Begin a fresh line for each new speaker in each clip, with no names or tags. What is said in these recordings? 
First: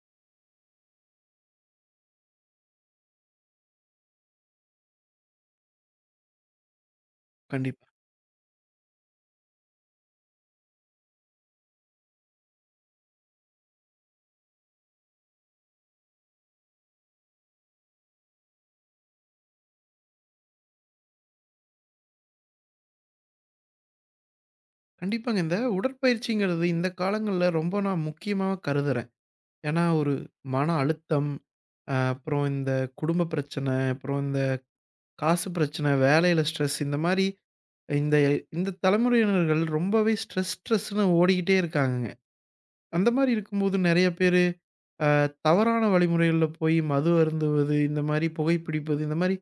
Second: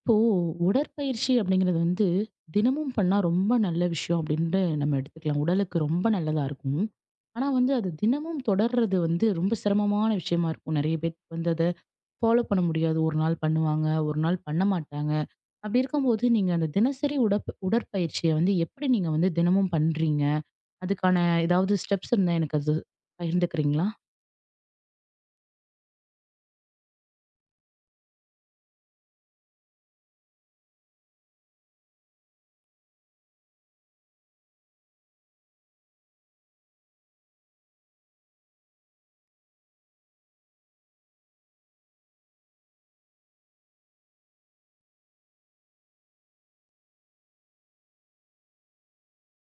இப்போ உடற்பயிற்சி அப்படிங்கிறது வந்து தினமும் பண்ணா ரொம்ப நல்ல விஷயம் அப்படின்னு நம்ம எடுத்துக்கலாம். உடலுக்கு ரொம்ப நல்லதா இருக்கும். ஆனா வந்து
கண்டிப்பா.
அது தினமும் தொடர்றது வந்து ரொம்ப சிரமமான விஷயமா இருக்கும். நெறைய பேத்துக்கு வந்து அத ஃபாலோ பண்ண முடியாது. ஒரு நாள் பண்ணுவாங்க, ஒரு நாள் பண்ண மாட்டாங்க. அப்படி இருக்கும்போது நீங்க அந்த தினசரி உடற்பயிற்சிய வந்து எப்படி நீங்க வந்து தினமும் பண்றீங்க? அதுக்கான ஏதாவது ஸ்டெப்ஸ் இருந்தா எனக்கு அது பகிர்ந்துக்கிறீங்களா?
கண்டிப்பாங்க. இந்த உடற்பயிற்சிங்கிறது இந்த காலங்கள்ல ரொம்ப நான் முக்கியமா கருதுறேன். ஏன்னா ஒரு மன அழுத்தம், அப்புறம் இந்த குடும்ப பிரச்சனை, அப்புறம் இந்த காசு பிரச்சனை, வேலையில ஸ்ட்ரெஸ் இந்த மாரி இந்த இந்த தலைமுறையினர்கள் ரொம்பவே ஸ்ட்ரெஸ் ஸ்ட்ரெஸ்ன்னு ஓடிக்கிட்டே இருக்காங்கங்க. அந்த மாரி இருக்கும்போது நெறைய பேரு அ தவறான வழிமுறைகள்ல போய் மது அருந்துவது, இந்த மாரி புகைப்பிடிப்பது, இந்த மாரி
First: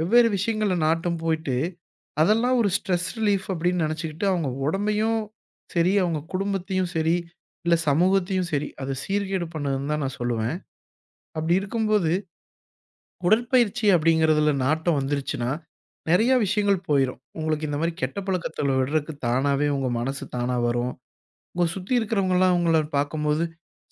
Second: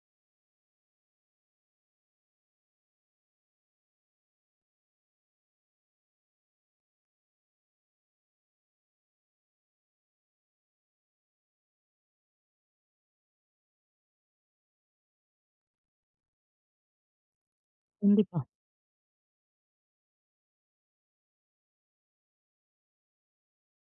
வெவ்வேறு விஷயங்கள்ல நாட்டம் போயிட்டு, அதெல்லாம் ஒரு ஸ்ட்ரெஸ் ரிலீஃப் அப்படின்னு நெனச்சுக்கிட்டு, அவங்க உடம்பையும் சரி, அவங்க குடும்பத்தையும் சரி, இல்ல சமூகத்தையும் சரி, அது சீர்கேடு பண்ணுதுன்னு தான் நான் சொல்லுவேன். அப்படி இருக்கும்போது, உடற்பயிற்சி அப்படிங்கிறதுல நாட்டம் வந்துருச்சுன்னா, நெறைய விஷயங்கள் போயிரும். உங்களுக்கு இந்த மாரி கெட்ட
கண்டிப்பா,
பழக்கத்துல விடுறக்கு தானாவே உங்க மனசு தானா வரும். உங்கள சுத்தி இருக்கிறவங்கலாம் உங்கள பார்க்கும்போது,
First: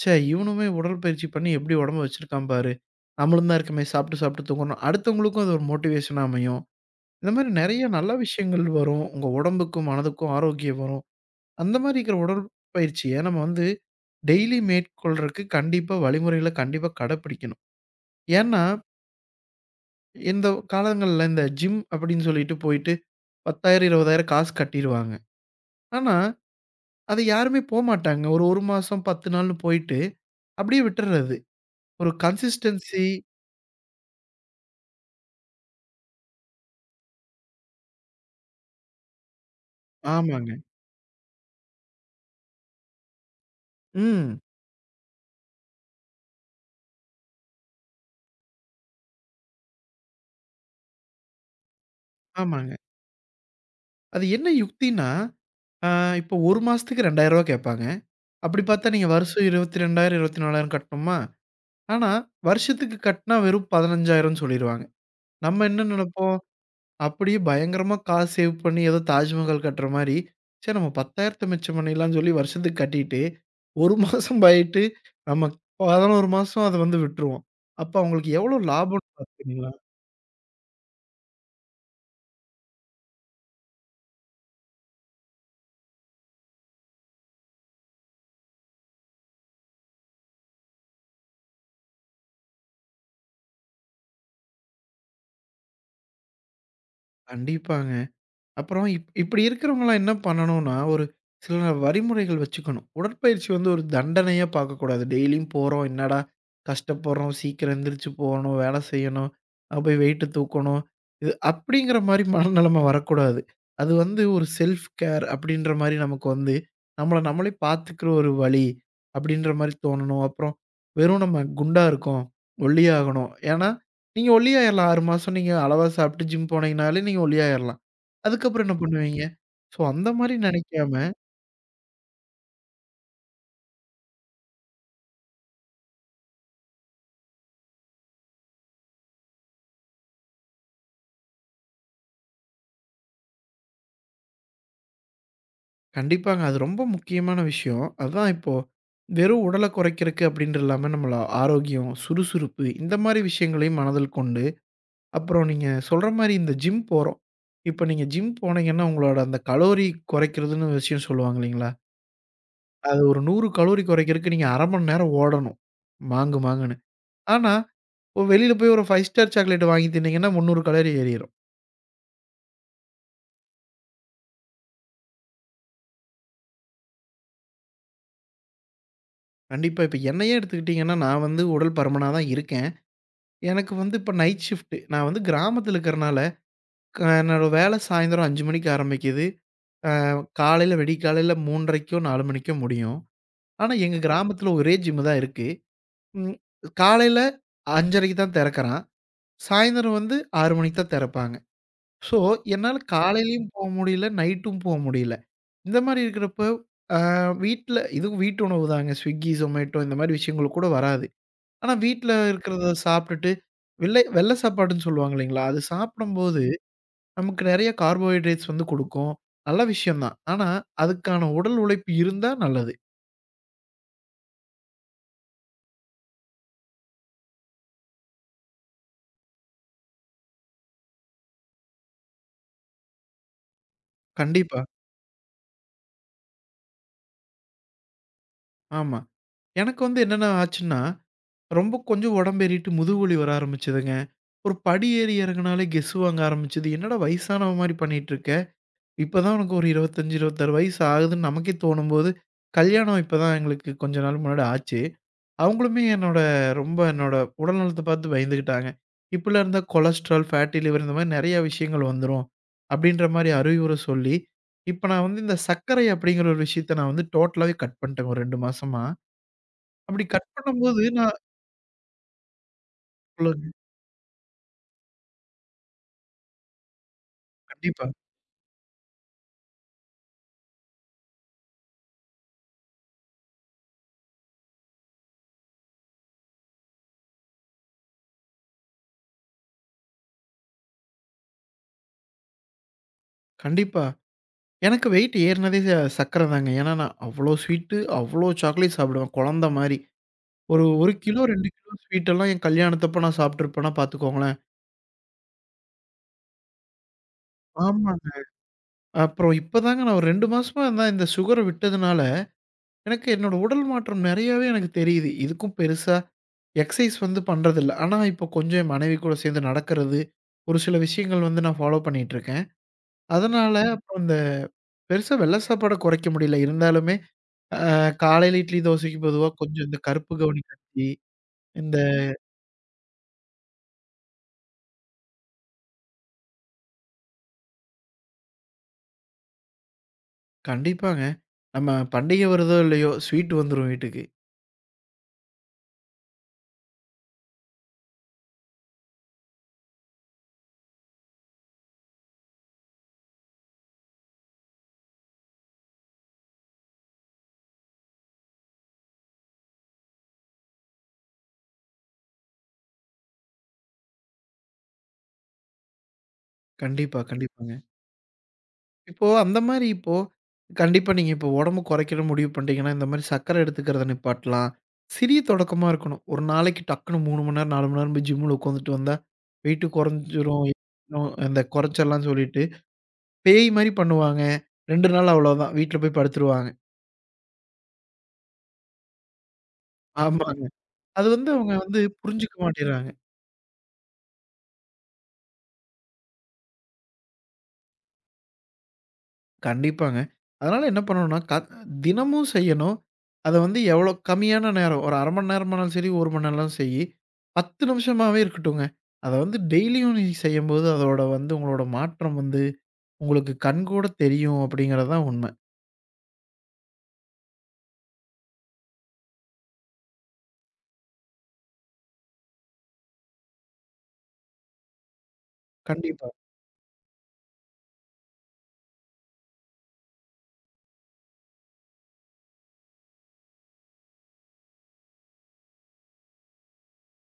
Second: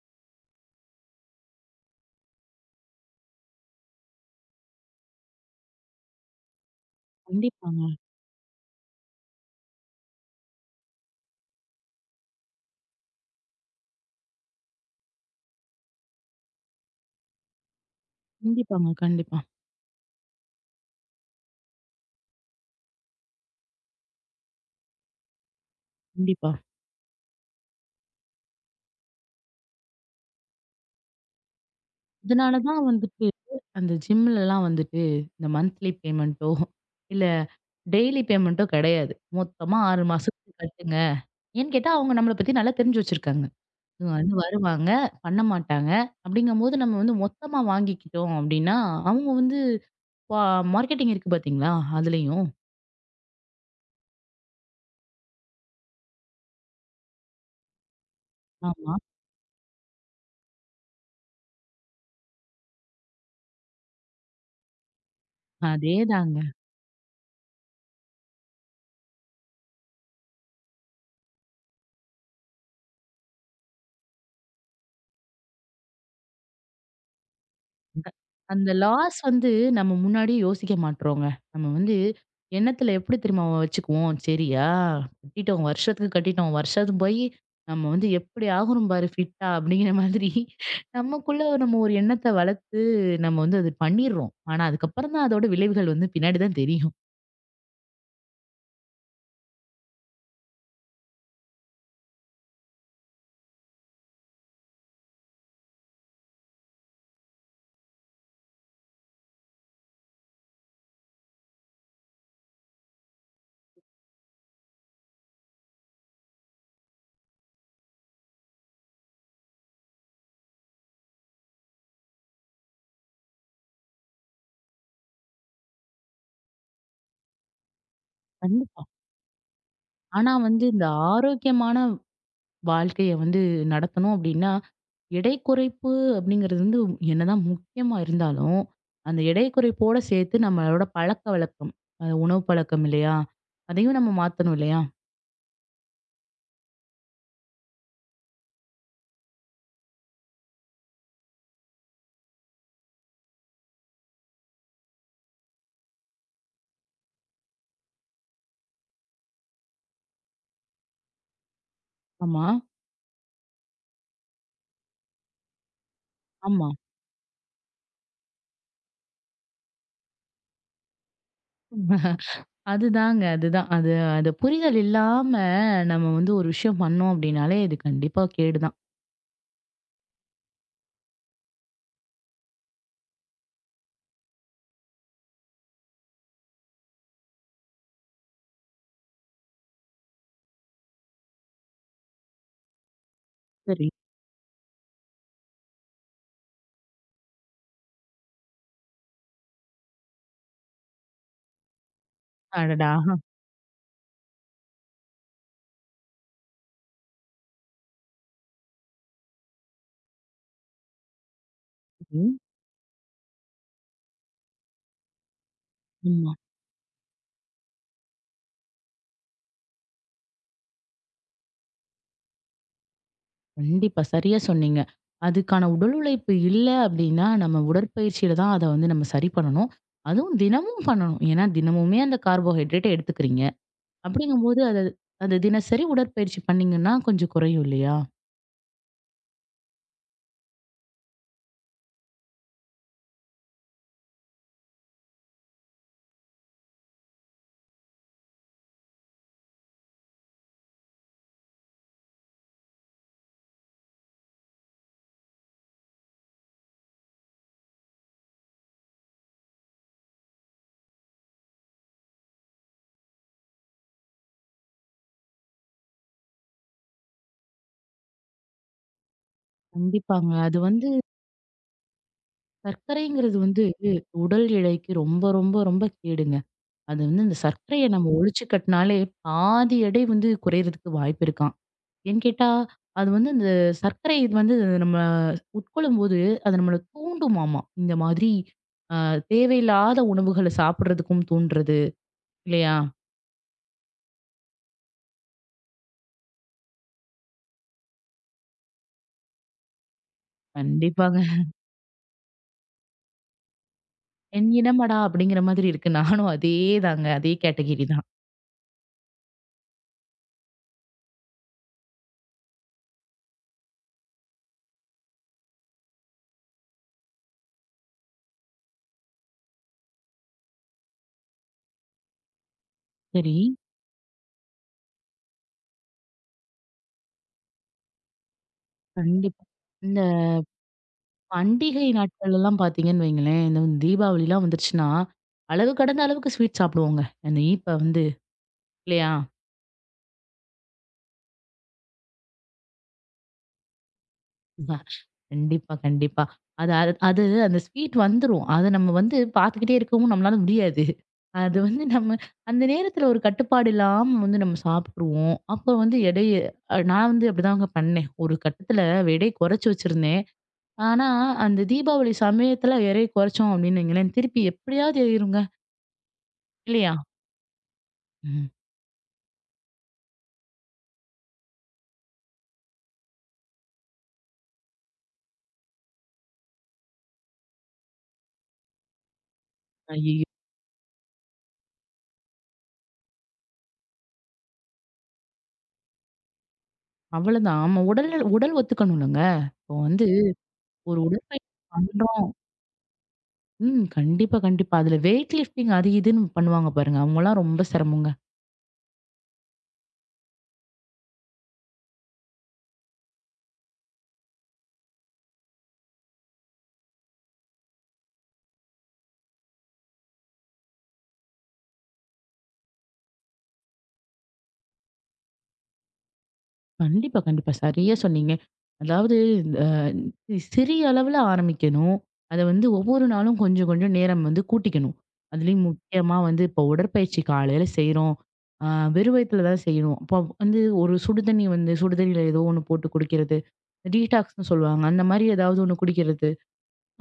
"ச்சே! இவனுமே உடற்பயிற்சி பண்ணி எப்படி உடம்ப வச்சிருக்கான் பாரு. நம்மளும் தான் இருக்கமே சாப்பிட்டு சாப்பிட்டு தூங்குறோம்." அடுத்தவங்களுக்கும் அது ஒரு மோட்டிவேஷனா அமையும். இந்த மாரி நெறைய
கண்டிப்பாங்க.
நல்ல விஷயங்கள் வரும். உங்க உடம்புக்கும், மனதுக்கும் ஆரோக்கியம் வரும். அந்த மாரி இருக்கிற உடற்பயிற்சிய நம்ம வந்து டெய்லி மேற்கொள்றக்கு கண்டிப்பா வழிமுறைகள கண்டிப்பா கடைப்பிடிக்கணும். ஏன்னா,
கண்டிப்பாங்க, கண்டிப்பா,
இந்த காலங்கள்ல இந்த ஜிம் அப்படின்னு சொல்லிட்டு போயிட்டு 10,000 20,000 காசு கட்டிருவாங்க. ஆனா,
கண்டிப்பா.
அது யாருமே போமாட்டாங்க. ஒரு 1 மாசம் 10 நாள்னு போயிட்டு அப்படியே விட்டுர்றது. ஒரு
இதனால தான்
கன்சிஸ்டன்சி
வந்துட்டு, அந்த ஜிம்லலாம் வந்துட்டு இந்த மந்த்லி பேமெண்ட்டோ, இல்ல டெய்லி பேமெண்ட்டோ கிடையாது. மொத்தமா 6
ஆமாங்க.
மாசத்துக்கு கட்டுங்க. ஏன்னு கேட்டா, அவங்க நம்மள பத்தி நல்லா தெரிஞ்சு வச்சிருக்காங்க. இவங்க வந்து
ம்.
வருவாங்க, பண்ண மாட்டாங்க. அப்படிங்கும்போது நம்ம வந்து மொத்தமா வாங்கிக்கிட்டோம் அப்படின்னா, அவங்க வந்து பா மார்க்கெட்டிங் இருக்கு பார்த்தீங்களா? அதுலயும்.
ஆமாங்க. அது என்ன யுக்தின்னா, ஆ இப்போ 1 மாசத்துக்கு ரூ. 2,000 கேட்பாங்க. அப்படி பார்த்தா
ஆமா.
நீங்க வருஷம் 22,000, 24,000 கட்டணுமா? ஆனா, வருஷத்துக்கு கட்டினா வெறும் 15,000ன்னு சொல்லிருவாங்க. நம்ம என்ன நெனைப்போம்,
அதேதாங்க.
அப்படியே பயங்கரமா காசு சேவ் பண்ணி ஏதோ தாஜ்மஹால் கட்டுற மாரி, சரி நம்ம 10,000த்த மிச்சம் பண்ணிடலாம்ன்னு சொல்லி வருஷத்துக்கு கட்டிட்டு, 1 மாசம் ஆயிட்டு நம்ம 11 மாசம் அத வந்து விட்டுருவோம். அப்ப
அ
அவங்களுக்கு எவ்வளோ
அந்த
லாபம்ன்னு
லாஸ் வந்து
பார்த்தீங்களா?
நம்ம முன்னாடியே யோசிக்க மாட்றோங்க. நம்ம வந்து எண்ணத்துல எப்படி தெரியுமா வச்சுக்குவோம்? சரியா கட்டிட்டோம், வருஷத்துக்கு கட்டிட்டோம். வருஷத்துக்கு போயி நம்ம வந்து எப்படி ஆகுறோம் பாரு ஃபிட்டா அப்படிங்கிற மாதிரி நமக்குள்ள நம்ம ஒரு எண்ணத்த வளர்த்து நம்ம வந்து அது பண்ணிர்றோம். ஆனா அதுக்கப்புறம் தான் அதோட விளைவுகள் வந்து பின்னாடி தான் தெரியும்.
கண்டிப்பாங்க. அப்புறம் இப்படி இருக்கிறவங்கலாம் என்ன பண்ணணும்னா, ஒரு சில வழிமுறைகள் வச்சுக்கணும். உடற்பயிற்சி வந்து ஒரு தண்டனையா பார்க்கக்கூடாது. டெய்லியும் போறோம், என்னடா கஷ்டப்படுறோம், சீக்கிரம் எந்திரிச்சு போகணும், வேலை செய்யணும், போய் வெயிட்டு தூக்கணும். இது அப்படிங்கிற மாரி மனநிலைமை வரக்கூடாது. அது வந்து ஒரு செல்ஃப் கேர் அப்படின்ற மாரி நமக்கு வந்து, நம்மள நம்மளே பார்த்துக்கிற ஒரு வழி அப்படின்ற மாரி தோணணும். அப்புறம் வெறும் நம்ம குண்டா இருக்கோம், ஒல்லியாகணும். ஏன்னா, நீங்க ஒல்லியாயிரலாம் 6 மாசம் நீங்க அளவா சாப்பிட்டு ஜிம் போனீங்கனாலே நீங்க ஒல்லியாயிரலாம். அதுக்கப்புறம் என்ன
கண்டிப்பா.
பண்ணுவீங்க? ஸோ அந்த
ஆனா
மாரி
வந்து இந்த
நெனைக்காம,
ஆரோக்கியமான வாழ்க்கைய வந்து நடத்தணும் அப்படின்னா, எடை குறைப்பு அப்படிங்கிறது வந்து என்னதான் முக்கியமா இருந்தாலும், அந்த எடை குறைப்போட சேர்த்து நம்மளோட பழக்கவழக்கம், அது உணவு பழக்கம் இல்லையா? அதையும் நம்ம மாத்தணும் இல்லையா?
கண்டிப்பாங்க. அது ரொம்ப முக்கியமான விஷயம். அதான் இப்போ வெறும் உடல குறைக்கிறக்கு அப்டின்ட்டு இல்லாம, நம்மள ஆரோக்கியம், சுறுசுறுப்பு இந்த மாரி விஷயங்களையும் மனதில் கொண்டு, அப்புறம் நீங்க சொல்ற மாரி இந்த ஜிம் போறோம். இப்ப நீங்க ஜிம் போனீங்கன்னா, உங்களோட அந்த கலோரி குறைக்கிறதுன்னு விஷயம் சொல்லுவாங்க இல்லைங்களா?
ஆமா.
அது ஒரு 100 கலோரி குறைக்கிறக்கு நீங்க 1/2 மணி நேரம் ஓடணும். மாங்கு
ஆமா.
மாங்குன்னு. ஆனா, இப்போ வெளில போய் ஒரு 5 ஸ்டார் சாக்லேட் வாங்கி தின்னீங்கன்னா, 300 கலோரி ஏறிரும்.
அதுதாங்க, அதுதான். அது அது புரிதல் இல்லாம நம்ம வந்து ஒரு விஷயம் பண்ணோம் அப்படின்னாலே, இது கண்டிப்பா கேடுதான்.
கண்டிப்பா இப்ப என்னையே எடுத்துக்கிட்டீங்கன்னா, நான் வந்து உடல் பருமனா தான் இருக்கேன். எனக்கு வந்து இப்ப நைட் ஷிஃப்ட். நான் வந்து கிராமத்துல இருக்கிறனால, என்னோட வேலை சாயந்தரம் 5 மணிக்கு ஆரம்பிக்குது. அ காலையில விடியற்காலையில 3:30க்கோ, 4 மணிக்கோ முடியும். ஆனா,
சரி.
எங்க சரி. கிராமத்துல ஒரே ஜிம் தான் இருக்கு. ம் காலையில 5:30க்கு தான் திறக்கிறான். சாயந்தரம் வந்து 6 மணிக்கு தான் திறப்பாங்க. ஸோ, என்னால சரி.
அடடா!
காலையிலயும் போ முடியல, நைட்டும் போ முடியல. இந்த மாரி இருக்கிறப்ப, அ வீட்ல இதுவும் வீட்டு உணவு தாங்க. Swiggy, Zomato இந்த மாரி விஷயங்கள் கூட வராது. ஆனா வீட்ல
ம்.
இருக்கிறத சாப்பிட்டுட்டு, வெள்ளை வெள்ள சாப்பாடுன்னு சொல்லுவாங்க இல்லைங்களா? அது
ஆமா.
சாப்பிடும்போது, நமக்கு நெறைய கார்போஹைட்ரேட்ஸ் வந்து குடுக்கும். நல்ல விஷயம் தான். ஆனா, அதுக்கான உடல் உழைப்பு இருந்தா நல்லது.
கண்டிப்பா. சரியா சொன்னீங்க. அதுக்கான உடல் உழைப்பு இல்ல அப்டின்னா, நம்ம உடற்பயிற்சியில தான் அத வந்து நம்ம சரி பண்ணணும். அதுவும் தினமும் பண்ணணும். ஏன்னா, தினமுமே அந்த கார்போஹைட்ரேட்ட எடுத்துக்கிறீங்க. அப்படிங்கும்போது
கண்டிப்பா.
அத அந்த தினசரி உடற்பயிற்சி பண்ணீங்கன்னா, கொஞ்சம் குறையும் இல்லையா?
ஆமா. எனக்கு வந்து என்னென்ன ஆச்சுன்னா, ரொம்ப கொஞ்சம் உடம்பு ஏறிட்டு முதுகு வலி வர ஆரம்பிச்சதுங்க. ஒரு படி ஏறி இறங்குனாலே கெஸ் வாங்க ஆரம்பிச்சது. என்னடா வயசானவ மாரி பண்ணிட்டுருக்க? இப்பதான் உனக்கு ஒரு 25, 26 வயசு ஆகுதுன்னு நமக்கே தோணும்போது, கல்யாணம் இப்பதான் எங்களுக்கு கொஞ்ச நாள் முன்னாடி ஆச்சு. அவங்களுமே என்னோட என்னோட உடல் நலத்த பார்த்து பயந்துகிட்டாங்க. "இப்படிலாம் இருந்தா கொலஸ்ட்ரால், ஃபேட்டி லிவர் இந்த மாரி நெறைய விஷயங்கள் வந்துரும்." அப்படின்ற மாரி அறிவுர சொல்லி, இப்ப நான் வந்து இந்த சர்க்கரை அப்படிங்கிற ஒரு விஷயத்த நான் வந்து டோட்டலாவே கட் பண்ணிட்டேங்க ஒரு 2 மாசமா. அப்படி கட்
கண்டிப்பாங்க. அது
பண்ணும்போது
வந்து
நான்
சர்க்கரைங்கிறது
சொல்லுங்க.
வந்து உடல் எடைக்கு ரொம்ப, ரொம்ப, ரொம்ப கேடுங்க. அது வந்து இந்த
கண்டிப்பா,
சர்க்கரைய நம்ம ஒழிச்சு கட்னாலே பாதி எடை வந்து குறையறதுக்கு வாய்ப்பு இருக்காம். ஏன்னு கேட்டா, அது வந்து இந்த சர்க்கரை இது வந்து நம்ம உட்கொள்ளும்போது, அது நம்மள தூண்டுமாமா. இந்த மாதிரி அ தேவையில்லாத உணவுகள சாப்பிடுறதுக்கும் தூண்டுறது இல்லையா?
கண்டிப்பா. எனக்கு வெயிட் ஏறுனதே சர்க்கரை தாங்க. ஏன்னா நான் அவ்வளோ ஸ்வீட்டு, அவ்வளோ சாக்லேட் சாப்பிடுவேன் குழந்த மாரி. ஒரு 1 கிலோ,
கண்டிப்பாங்க.
2 கிலோ ஸ்வீட்டெல்லாம் என் கல்யாணத்தப்ப நான் சாப்பிட்டுருப்பேன்னா பார்த்துக்கோங்களேன்.
என் இனமடா! அப்படிங்கிற மாதிரி இருக்கு. நானும் அதே தாங்க. அதே கேட்டகிரி
ஆமா.
தான்.
அப்புறம் இப்பதாங்க நான் ஒரு 2 மாசமா தான் இந்த சுகர விட்டதுனால, எனக்கு என்னோட உடல் மாற்றம் நெறையாவே எனக்கு தெரியுது. இதுக்கும் பெருசா எக்சைஸ் வந்து பண்றதில்ல. ஆனா, இப்போ கொஞ்சம் என் மனைவி கூட சேர்ந்து நடக்கிறது, ஒரு சில விஷயங்கள் வந்து நான் ஃபாலோ பண்ணிட்டுருக்கேன்.
சரி.
அதனால ம். அப்புறம் இந்த பெருசா வெள்ள சாப்பாட குறைக்க முடியல. இருந்தாலுமே காலையில இட்லி, தோசைக்கு பதுவா
கண்டிப்பா.
கொஞ்சம் இந்த
இந்த
கருப்பு கவுனி கஞ்சி, இந்த
பண்டிகை நாட்கள்லலாம் பார்த்தீங்கன்னு வைங்களேன், இந்த தீபாவளிலாம் வந்துருச்சுன்னா, அளவு கடந்த அளவுக்கு ஸ்வீட் சாப்பிடுவோங்க. அந்த இனிப்ப வந்து இல்லையா?
கண்டிப்பாங்க. நம்ம பண்டிகை வருதோ இல்லையோ, ஸ்வீட் வந்துரும் வீட்டுக்கு.
கண்டிப்பா, கண்டிப்பா. அது அது அது அந்த ஸ்வீட் வந்துரும். அத நம்ம வந்து பார்த்துக்கிட்டே இருக்கவும் நம்மளால முடியாது. அது வந்து நம்ம அந்த நேரத்துல ஒரு கட்டுப்பாடு இல்லாம வந்து நம்ம சாப்பிட்டுருவோம். அப்போ வந்து எடைய நான் வந்து அப்படிதாங்க பண்ணேன். ஒரு கட்டத்துல எடை குறைச்சு வச்சிருந்தேன். ஆனா, அந்த தீபாவளி சமயத்துல எடைய குறைச்சோம் அப்படின்னு வைங்களேன், திருப்பி எப்படியாவது ஏறிருங்க. இல்லையா?
கண்டிப்பா, கண்டிப்பாங்க.
ம்.
இப்போ அந்த மாரி இப்போ கண்டிப்பா நீங்க இப்போ உடம்பு குறைக்கணும்னு முடிவு பண்ணிட்டீங்கன்னா, இந்த மாரி சர்க்கரை எடுத்துக்கிறத நிப்பாட்டலாம். சிறிய தொடக்கமா இருக்கணும். ஒரு நாளைக்கு டக்குனு 3 மணி நேரம், 4 மணி நேரம் போய் ஜிம்முல உட்காந்துட்டு வந்தா, வெயிட்டு
ஐயய்யோ!
குறைஞ்சிரும். ஏறும், இந்த குறைச்சிடலாம்னு சொல்லிட்டு, பேய் மாரி பண்ணுவாங்க. 2 நாள் அவ்வளோதான். வீட்ல போய் படுத்துருவாங்க.
அவ்வளதான். நம்ம உடல் உடல் ஒத்துக்கணும்லங்க. இப்போ வந்து
ஆமாங்க.
ஒரு
அது வந்து அவங்க
உடற்பயிற்சி
வந்து
பண்றோம்
புரிஞ்சுக்க மாட்டேங்கிறாங்க.
ம். கண்டிப்பா, கண்டிப்பா. அதுல வெயிட் லிஃப்டிங் அது இதுன்னு பண்ணுவாங்க பாருங்க. அவங்கலாம் ரொம்ப சிரமங்க.
கண்டிப்பாங்க. அதனால என்ன பண்ணணும்னா, தினமும் செய்யணும். அத வந்து எவ்வளோ கம்மியான நேரம், ஒரு 1/2 மணி நேரமானாலும் சரி, 1 மணி நேரம் செய். 10 நிமிஷமாவே இருக்கட்டுங்க. அத வந்து டெய்லியும் நீ செய்யும்போது, அதோட வந்து உங்களோட மாற்றம் வந்து உங்களுக்கு கண்கூட தெரியும் அப்படிங்கிறது தான் உண்மை.
கண்டிப்பா, கண்டிப்பா. சரியா சொன்னீங்க. அதாவது அ சிறிய அளவுல ஆரம்பிக்கணும். அத வந்து ஒவ்வொரு நாளும் கொஞ்சம், கொஞ்சம் நேரம் வந்து கூட்டிக்கணும். அதுலயும்
கண்டிப்பா,
முக்கியமா வந்து இப்போ உடற்பயிற்சி காலையில செய்றோம். அ வெறும் வயித்துல தான் செய்யணும். அப்போ வந்து ஒரு சுடு தண்ணி வந்து சுடு தண்ணியில ஏதோ ஒண்ணு போட்டு குடிக்கிறது. டீடாக்ஸ்ன்னு சொல்லுவாங்க. அந்த மாரி ஏதாவது ஒண்ணு குடிக்கிறது.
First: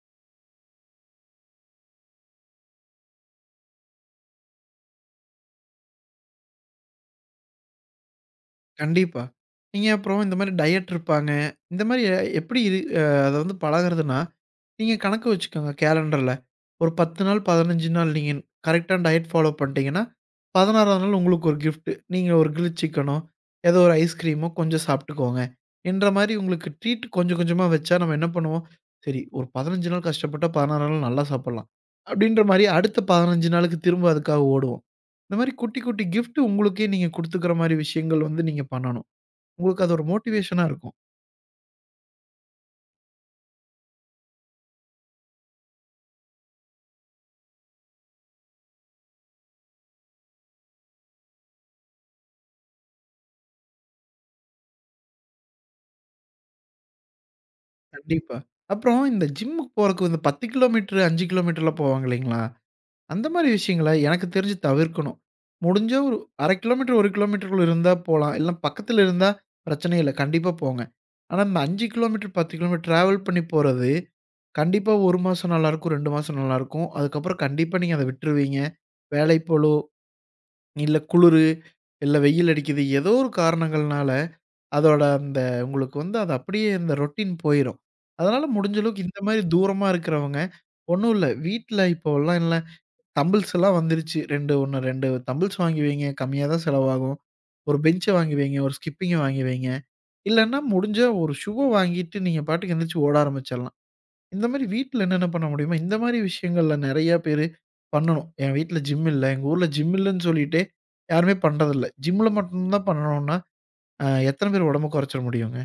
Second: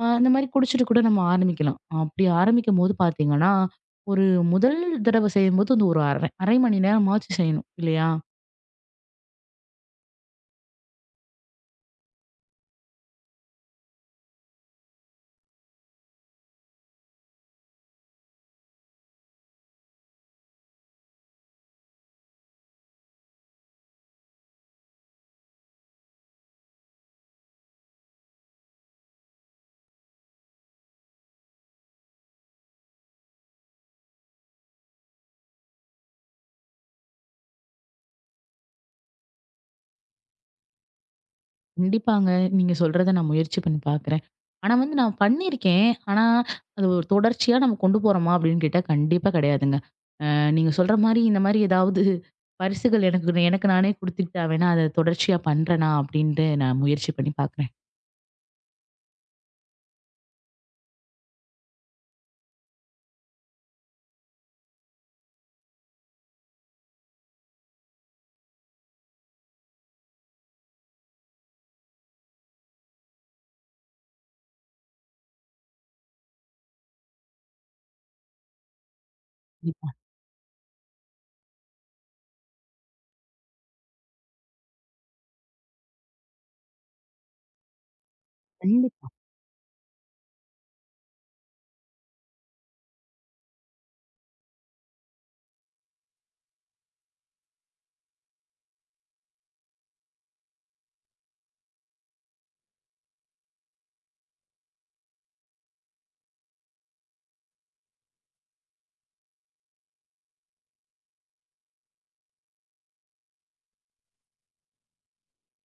அந்த மாரி குடிச்சிட்டு கூட நம்ம ஆரம்பிக்கலாம். அப்படி ஆரம்பிக்கும்போது பார்த்தீங்கன்னா, ஒரு முதல் தடவ செய்யும்போது வந்து ஒரு அரை அரை மணி நேரமாச்சு செய்யணும் இல்லையா?
கண்டிப்பா. நீங்க அப்புறம் இந்த மாரி டயட் இருப்பாங்க. இந்த மாரி எப்படி இரு அ அத வந்து பழகுறதுன்னா, நீங்க கணக்கு வச்சுக்கோங்க கேலண்டர்ல. ஒரு 10 நாள், 15 நாள் நீங்க கரெக்ட்டா டயட் ஃபாலோ பண்ணிட்டீங்கன்னா, 16வது நாள் உங்களுக்கு ஒரு கிஃப்ட். நீங்க ஒரு கிரில் சிக்கனோ, ஏதோ ஒரு ஐஸ்கிரீமோ கொஞ்சம் சாப்பிட்டுக்கோங்க. என்ற மாரி உங்களுக்கு ட்ரீட் கொஞ்சம் கொஞ்சமா வச்சா நம்ம என்ன பண்ணுவோம், சரி ஒரு 15 நாள் கஷ்டப்பட்டா 16 நாள் நல்லா சாப்பிடலாம். அப்படின்ற மாரி அடுத்த 15 நாளுக்கு திரும்ப அதுக்காக ஓடுவோம். இந்த மாரி குட்டி குட்டி கிஃப்ட் உங்களுக்கே நீங்க குடுத்துக்கிற மாரி விஷயங்கள் வந்து நீங்க பண்ணணும். உங்களுக்கு அது ஒரு மோட்டிவேஷனா இருக்கும்.
கண்டிப்பாங்க. நீங்க சொல்றத நான் முயற்சி பண்ணி பார்க்குறேன். ஆனா வந்து நான் பண்ணியிருக்கேன். ஆனா அது ஒரு தொடர்ச்சியா நம்ம கொண்டு போறோமா அப்படின்னு கேட்டா கண்டிப்பா கிடையாதுங்க. அ நீங்க சொல்ற மாரி இந்த மாரி ஏதாவது பரிசுகள் எனக்கு எனக்கு நானே குடுத்துக்கிட்டா வேணா அத தொடர்ச்சியா பண்றேனா அப்படின்ட்டு நான் முயற்சி பண்ணி பார்க்குறேன்.
கண்டிப்பா. அப்புறம் இந்த ஜிம்முக்கு போறக்கு இந்த 10 கிலோமீட்டர், 5 கிலோமீட்டர்லாம் போவாங்க இல்லைங்களா? அந்த மாரி விஷயங்கள எனக்கு தெரிஞ்சு தவிர்க்கணும். முடிஞ்சா ஒரு 1/2 கிலோமீட்டர், 1 கிலோமீட்டருக்குள்ள இருந்தா போலாம். இல்ல பக்கத்துல இருந்தா பிரச்சனை இல்ல. கண்டிப்பா போங்க. ஆனா இந்த 5 கிலோமீட்டர், 10 கிலோமீட்டர் டிராவல் பண்ணி போறது, கண்டிப்பா 1 மாசம் நல்லாயிருக்கும், 2 மாசம் நல்லாயிருக்கும். அதுக்கப்புறம் கண்டிப்பா நீங்க அத விட்டுருவீங்க. வேலைப்பளு,
கண்டிப்பா.
இல்ல குளுரு, இல்ல வெயில் அடிக்குது. ஏதோ ஒரு காரணங்கள்னால அதோட அந்த உங்களுக்கு வந்து அது அப்படியே அந்த ரொட்டீன் போயிரும். அதனால முடிஞ்ச அளவுக்கு
கண்டிப்பா.
இந்த மாரி தூரமா இருக்கிறவங்க, ஒண்ணும் இல்ல வீட்ல இப்போலாம் இல்ல தம்பிள்ஸ் எல்லாம் வந்துருச்சு. 2 1 2 தம்பிள்ஸ் வாங்கி வைங்க. கம்மியா தான் செலவாகும். ஒரு பெஞ்ச வாங்கி வைங்க, ஒரு ஸ்கிப்பிங்க வாங்கி வைங்க. இல்லன்னா முடிஞ்சா ஒரு ஷூவ வாங்கிட்டு நீங்க பாட்டுக்கு எந்திரிச்சு ஓட ஆரம்பிச்சிடலாம். இந்த மாரி வீட்ல என்னென்ன பண்ண முடியுமோ, இந்த மாரி விஷயங்கள்ல நெறைய பேரு பண்ணணும். என் வீட்ல ஜிம் இல்ல. எங்க ஊர்ல ஜிம் இல்லன்னு சொல்லிட்டே யாருமே பண்றதில்ல. ஜிம்ல மட்டும் தான் பண்ணணும்னா, அ எத்தன பேர் உடம்ப கொறைச்சிட முடியுங்க?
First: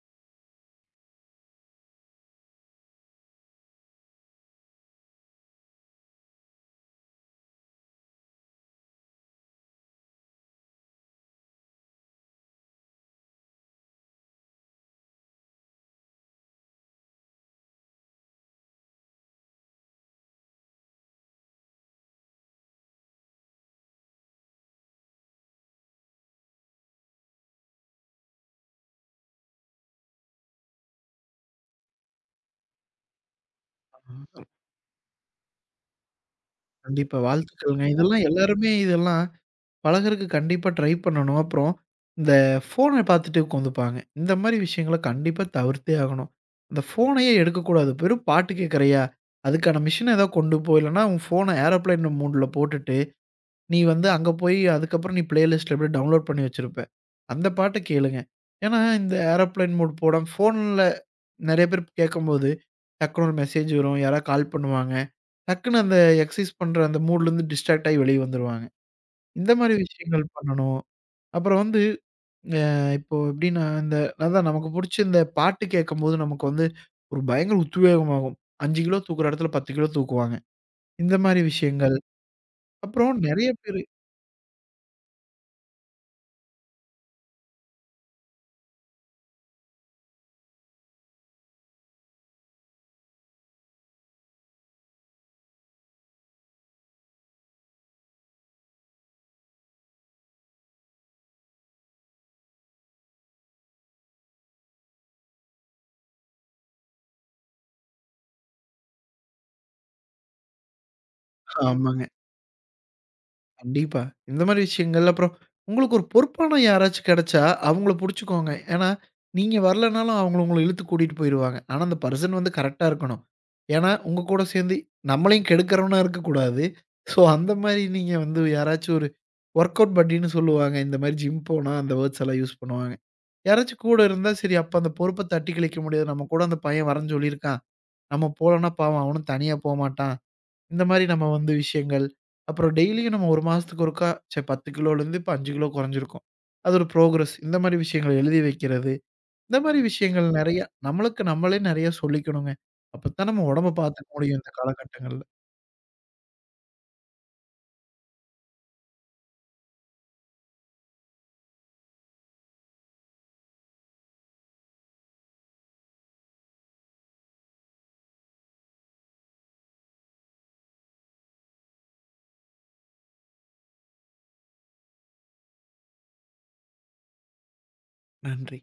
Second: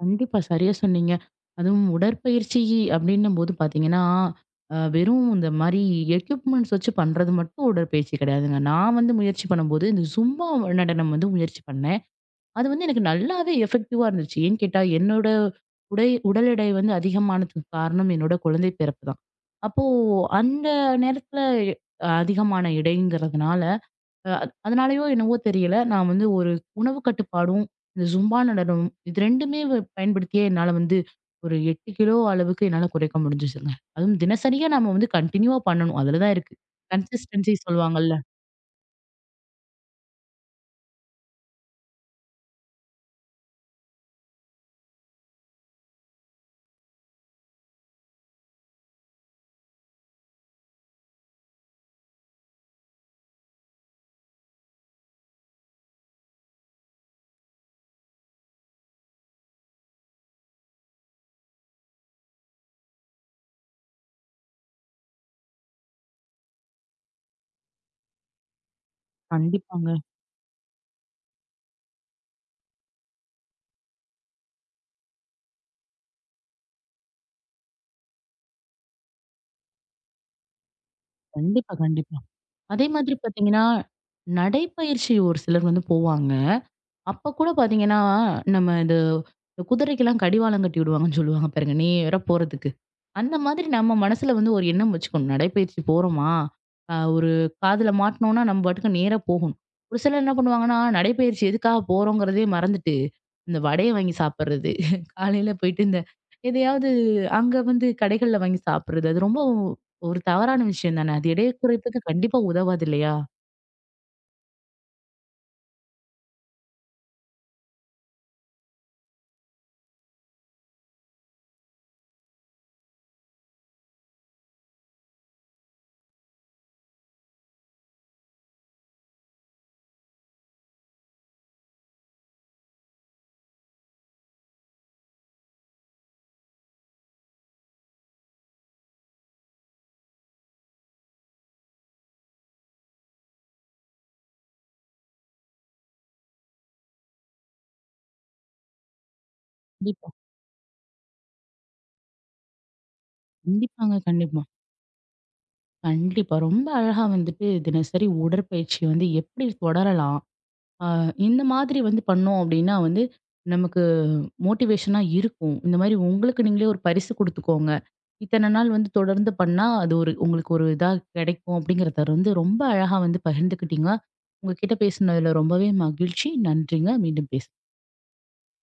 கண்டிப்பா. சரியா சொன்னீங்க. அதுவும் உடற்பயிற்சி அப்படின்னும்போது பார்த்தீங்கன்னா, வெறும் இந்த மாரி எக்யூப்மெண்ட்ஸ் வச்சு பண்றது மட்டும் உடற்பயிற்சி கிடையாதுங்க. நான் வந்து முயற்சி பண்ணும்போது, இந்த ஜும்பா நடனம் வந்து முயற்சி பண்ணேன். அது வந்து எனக்கு நல்லாவே எஃபெக்டிவா இருந்துச்சு. ஏன்னு கேட்டா, என்னோட உடல் எடை வந்து அதிகமானதுக்கு காரணம் என்னோட குழந்தை பிறப்பு தான். அப்போ அந்த நேரத்துல அதிகமான எடைங்கிறதுனால அ அத் அதனாலயோ என்னவோ தெரியல. நான் வந்து ஒரு உணவு கட்டுப்பாடும், இந்த ஜும்பா நடனம் இது 2மே வ பயன்படுத்தியே என்னால வந்து ஒரு 8 கிலோ அளவுக்கு என்னால குறைக்க முடிஞ்சுச்சுங்க. அதுவும் தினசரியா நம்ம வந்து கன்டின்யூவா பண்ணணும். அதுல தான் இருக்கு.
கண்டிப்பா.
கன்சிஸ்டன்சி
வாழ்த்துக்கள்ங்க.
சொல்லுவாங்கல்ல.
இதெல்லாம் எல்லாருமே இதெல்லாம் பழகுறக்கு கண்டிப்பா ட்ரை பண்ணணும். அப்புறம் இந்த ஃபோன பார்த்துட்டு உட்காந்துப்பாங்க. இந்த மாரி விஷயங்கள கண்டிப்பா தவிர்த்தே ஆகணும். அந்த ஃபோனையே எடுக்கக்கூடாது. வெறும் பாட்டு கேட்கறியா? அதுக்கான மிஷின ஏதோ கொண்டு போ. இல்லன்னா உன் ஃபோன ஏரோப்ளேன் மோட்ல போட்டுட்டு, நீ வந்து அங்க போய் அதுக்கப்புறம் நீ பிளேலிஸ்ட்ல அப்படியே டவுன்லோட் பண்ணி வச்சிருப்ப. அந்த பாட்ட கேளுங்க. ஏன்னா இந்த ஏரோப்ளேன் மோட் போடாம ஃபோன்ல நெறைய பேர் கேட்கும்போது, டக்குனு ஒரு மெசேஜ் வரும். யாராவது கால் பண்ணுவாங்க. டக்குனு அந்த எக்சர்சைஸ் பண்ற அந்த மூட்லருந்து டிஸ்ட்ராக்ட் ஆயி வெளிய வந்துருவாங்க. இந்த மாரி
கண்டிப்பாங்க.
விஷயங்கள் பண்ணணும். அப்புறம் வந்து அ இப்போ எப்படின்னா, இந்த அதான் நமக்கு புடிச்ச இந்த பாட்டு கேட்கும்போது நமக்கு வந்து ஒரு பயங்கர உத்வேகமாகும். 5 கிலோ தூக்குற இடத்துல 10 கிலோ தூக்குவாங்க. இந்த மாரி
கண்டிப்பா,
விஷயங்கள்.
கண்டிப்பா. அதே மாதிரி
அப்புறம் நெறைய
பார்த்தீங்கன்னா,
பேரு
நடைப்பயிற்சி ஒரு சிலர் வந்து போவாங்க. அப்ப கூட பார்த்தீங்கன்னா, நம்ம இந்த இந்த குதிரைக்கெல்லாம் கடிவாளம் கட்டி விடுவாங்கன்னு சொல்லுவாங்க பாருங்க, நேரா போறதுக்கு. அந்த மாதிரி நம்ம மனசுல வந்து ஒரு எண்ணம் வச்சுக்கணும். நடைப்பயிற்சி போறோமா, ஒரு காதுல மாட்டுனோம்னா, நம்ம பாட்டுக்கு நேரா போகணும். ஒரு சிலர் என்ன பண்ணுவாங்கன்னா, நடைப்பயிற்சி எதுக்காக போறோங்கிறதே மறந்துட்டு, இந்த வடைய வாங்கி சாப்பிடுறது. காலையில போயிட்டு இந்த எதையாவது அங்க வந்து கடைகள்ல வாங்கி சாப்பிடுறது. அது ரொம்ப ஒரு தவறான விஷயம் தானே! அது எடைய குறைப்புக்கு
ஆமாங்க.
கண்டிப்பா உதவாது இல்லையா?
கண்டிப்பா. இந்த மாரி விஷயங்கள் அப்புறம் உங்களுக்கு ஒரு பொறுப்பான யாராச்சும் கிடைச்சா, அவங்கள புடிச்சுக்கோங்க. ஏன்னா, நீங்க வரலனாலும் அவங்கள உங்கள இழுத்து கூட்டிட்டு போயிருவாங்க. ஆனா, அந்த பர்சன் வந்து கரெக்ட்டா இருக்கணும். ஏன்னா, உங்க கூட சேர்ந்து நம்மளையும் கெடுக்கிறவனா இருக்கக்கூடாது. ஸோ, அந்த மாரி நீங்க வந்து யாராச்சும் ஒரு ஒர்க் அவுட் பட்டின்னு சொல்லுவாங்க. இந்த மாரி ஜிம் போனா அந்த வேர்ட்ஸ் எல்லாம் யூஸ் பண்ணுவாங்க. யாராச்சும் கூட இருந்தா சரி, அப்ப அந்த பொறுப்ப தட்டி கழிக்க முடியாது. நம்ம கூட அந்த பையன் வரேன்னு சொல்லியிருக்கான். நம்ம போலன்னா பாவம் அவனும் தனியா போமாட்டான். இந்த மாரி நம்ம வந்து விஷயங்கள். அப்புறம் டெய்லியும் நம்ம 1 மாசத்துக்கு ஒருக்கா 10 கிலோலேருந்து இப்ப 5 கிலோ குறைஞ்சிருக்கோம். அது ஒரு புரோகிரஸ். இந்த மாரி விஷயங்கள எழுதி வைக்கிறது. இந்த மாரி
கண்டிப்பா.
விஷயங்கள் நெறையா நம்மளுக்கு நம்மளே நெறையா சொல்லிக்கணுங்க. அப்பத்தான் நம்ம உடம்ப
கண்டிப்பாங்க.
பார்த்துக்க முடியும்
கண்டிப்பா.
இந்த காலகட்டங்கள்ல.
கண்டிப்பா. ரொம்ப அழகா வந்துட்டு தினசரி உடற்பயிற்சி வந்து எப்படி தொடரலாம்? ஆ, இந்த மாதிரி வந்து பண்ணோம் அப்படின்னா வந்து நமக்கு மோட்டிவேஷனா இருக்கும். இந்த மாதிரி உங்களுக்கு நீங்களே ஒரு பரிசு குடுத்துக்கோங்க. இத்தன நாள் வந்து தொடர்ந்து பண்ணா, அது ஒரு உங்களுக்கு ஒரு இதா கிடைக்கும் அப்படிங்கிறத வந்து ரொம்ப அழகா வந்து பகிர்ந்துக்கிட்டீங்க. உங்ககிட்ட பேசினதுல ரொம்பவே மகிழ்ச்சி. நன்றிங்க. மீண்டும் பேசலாம்.
நன்றி.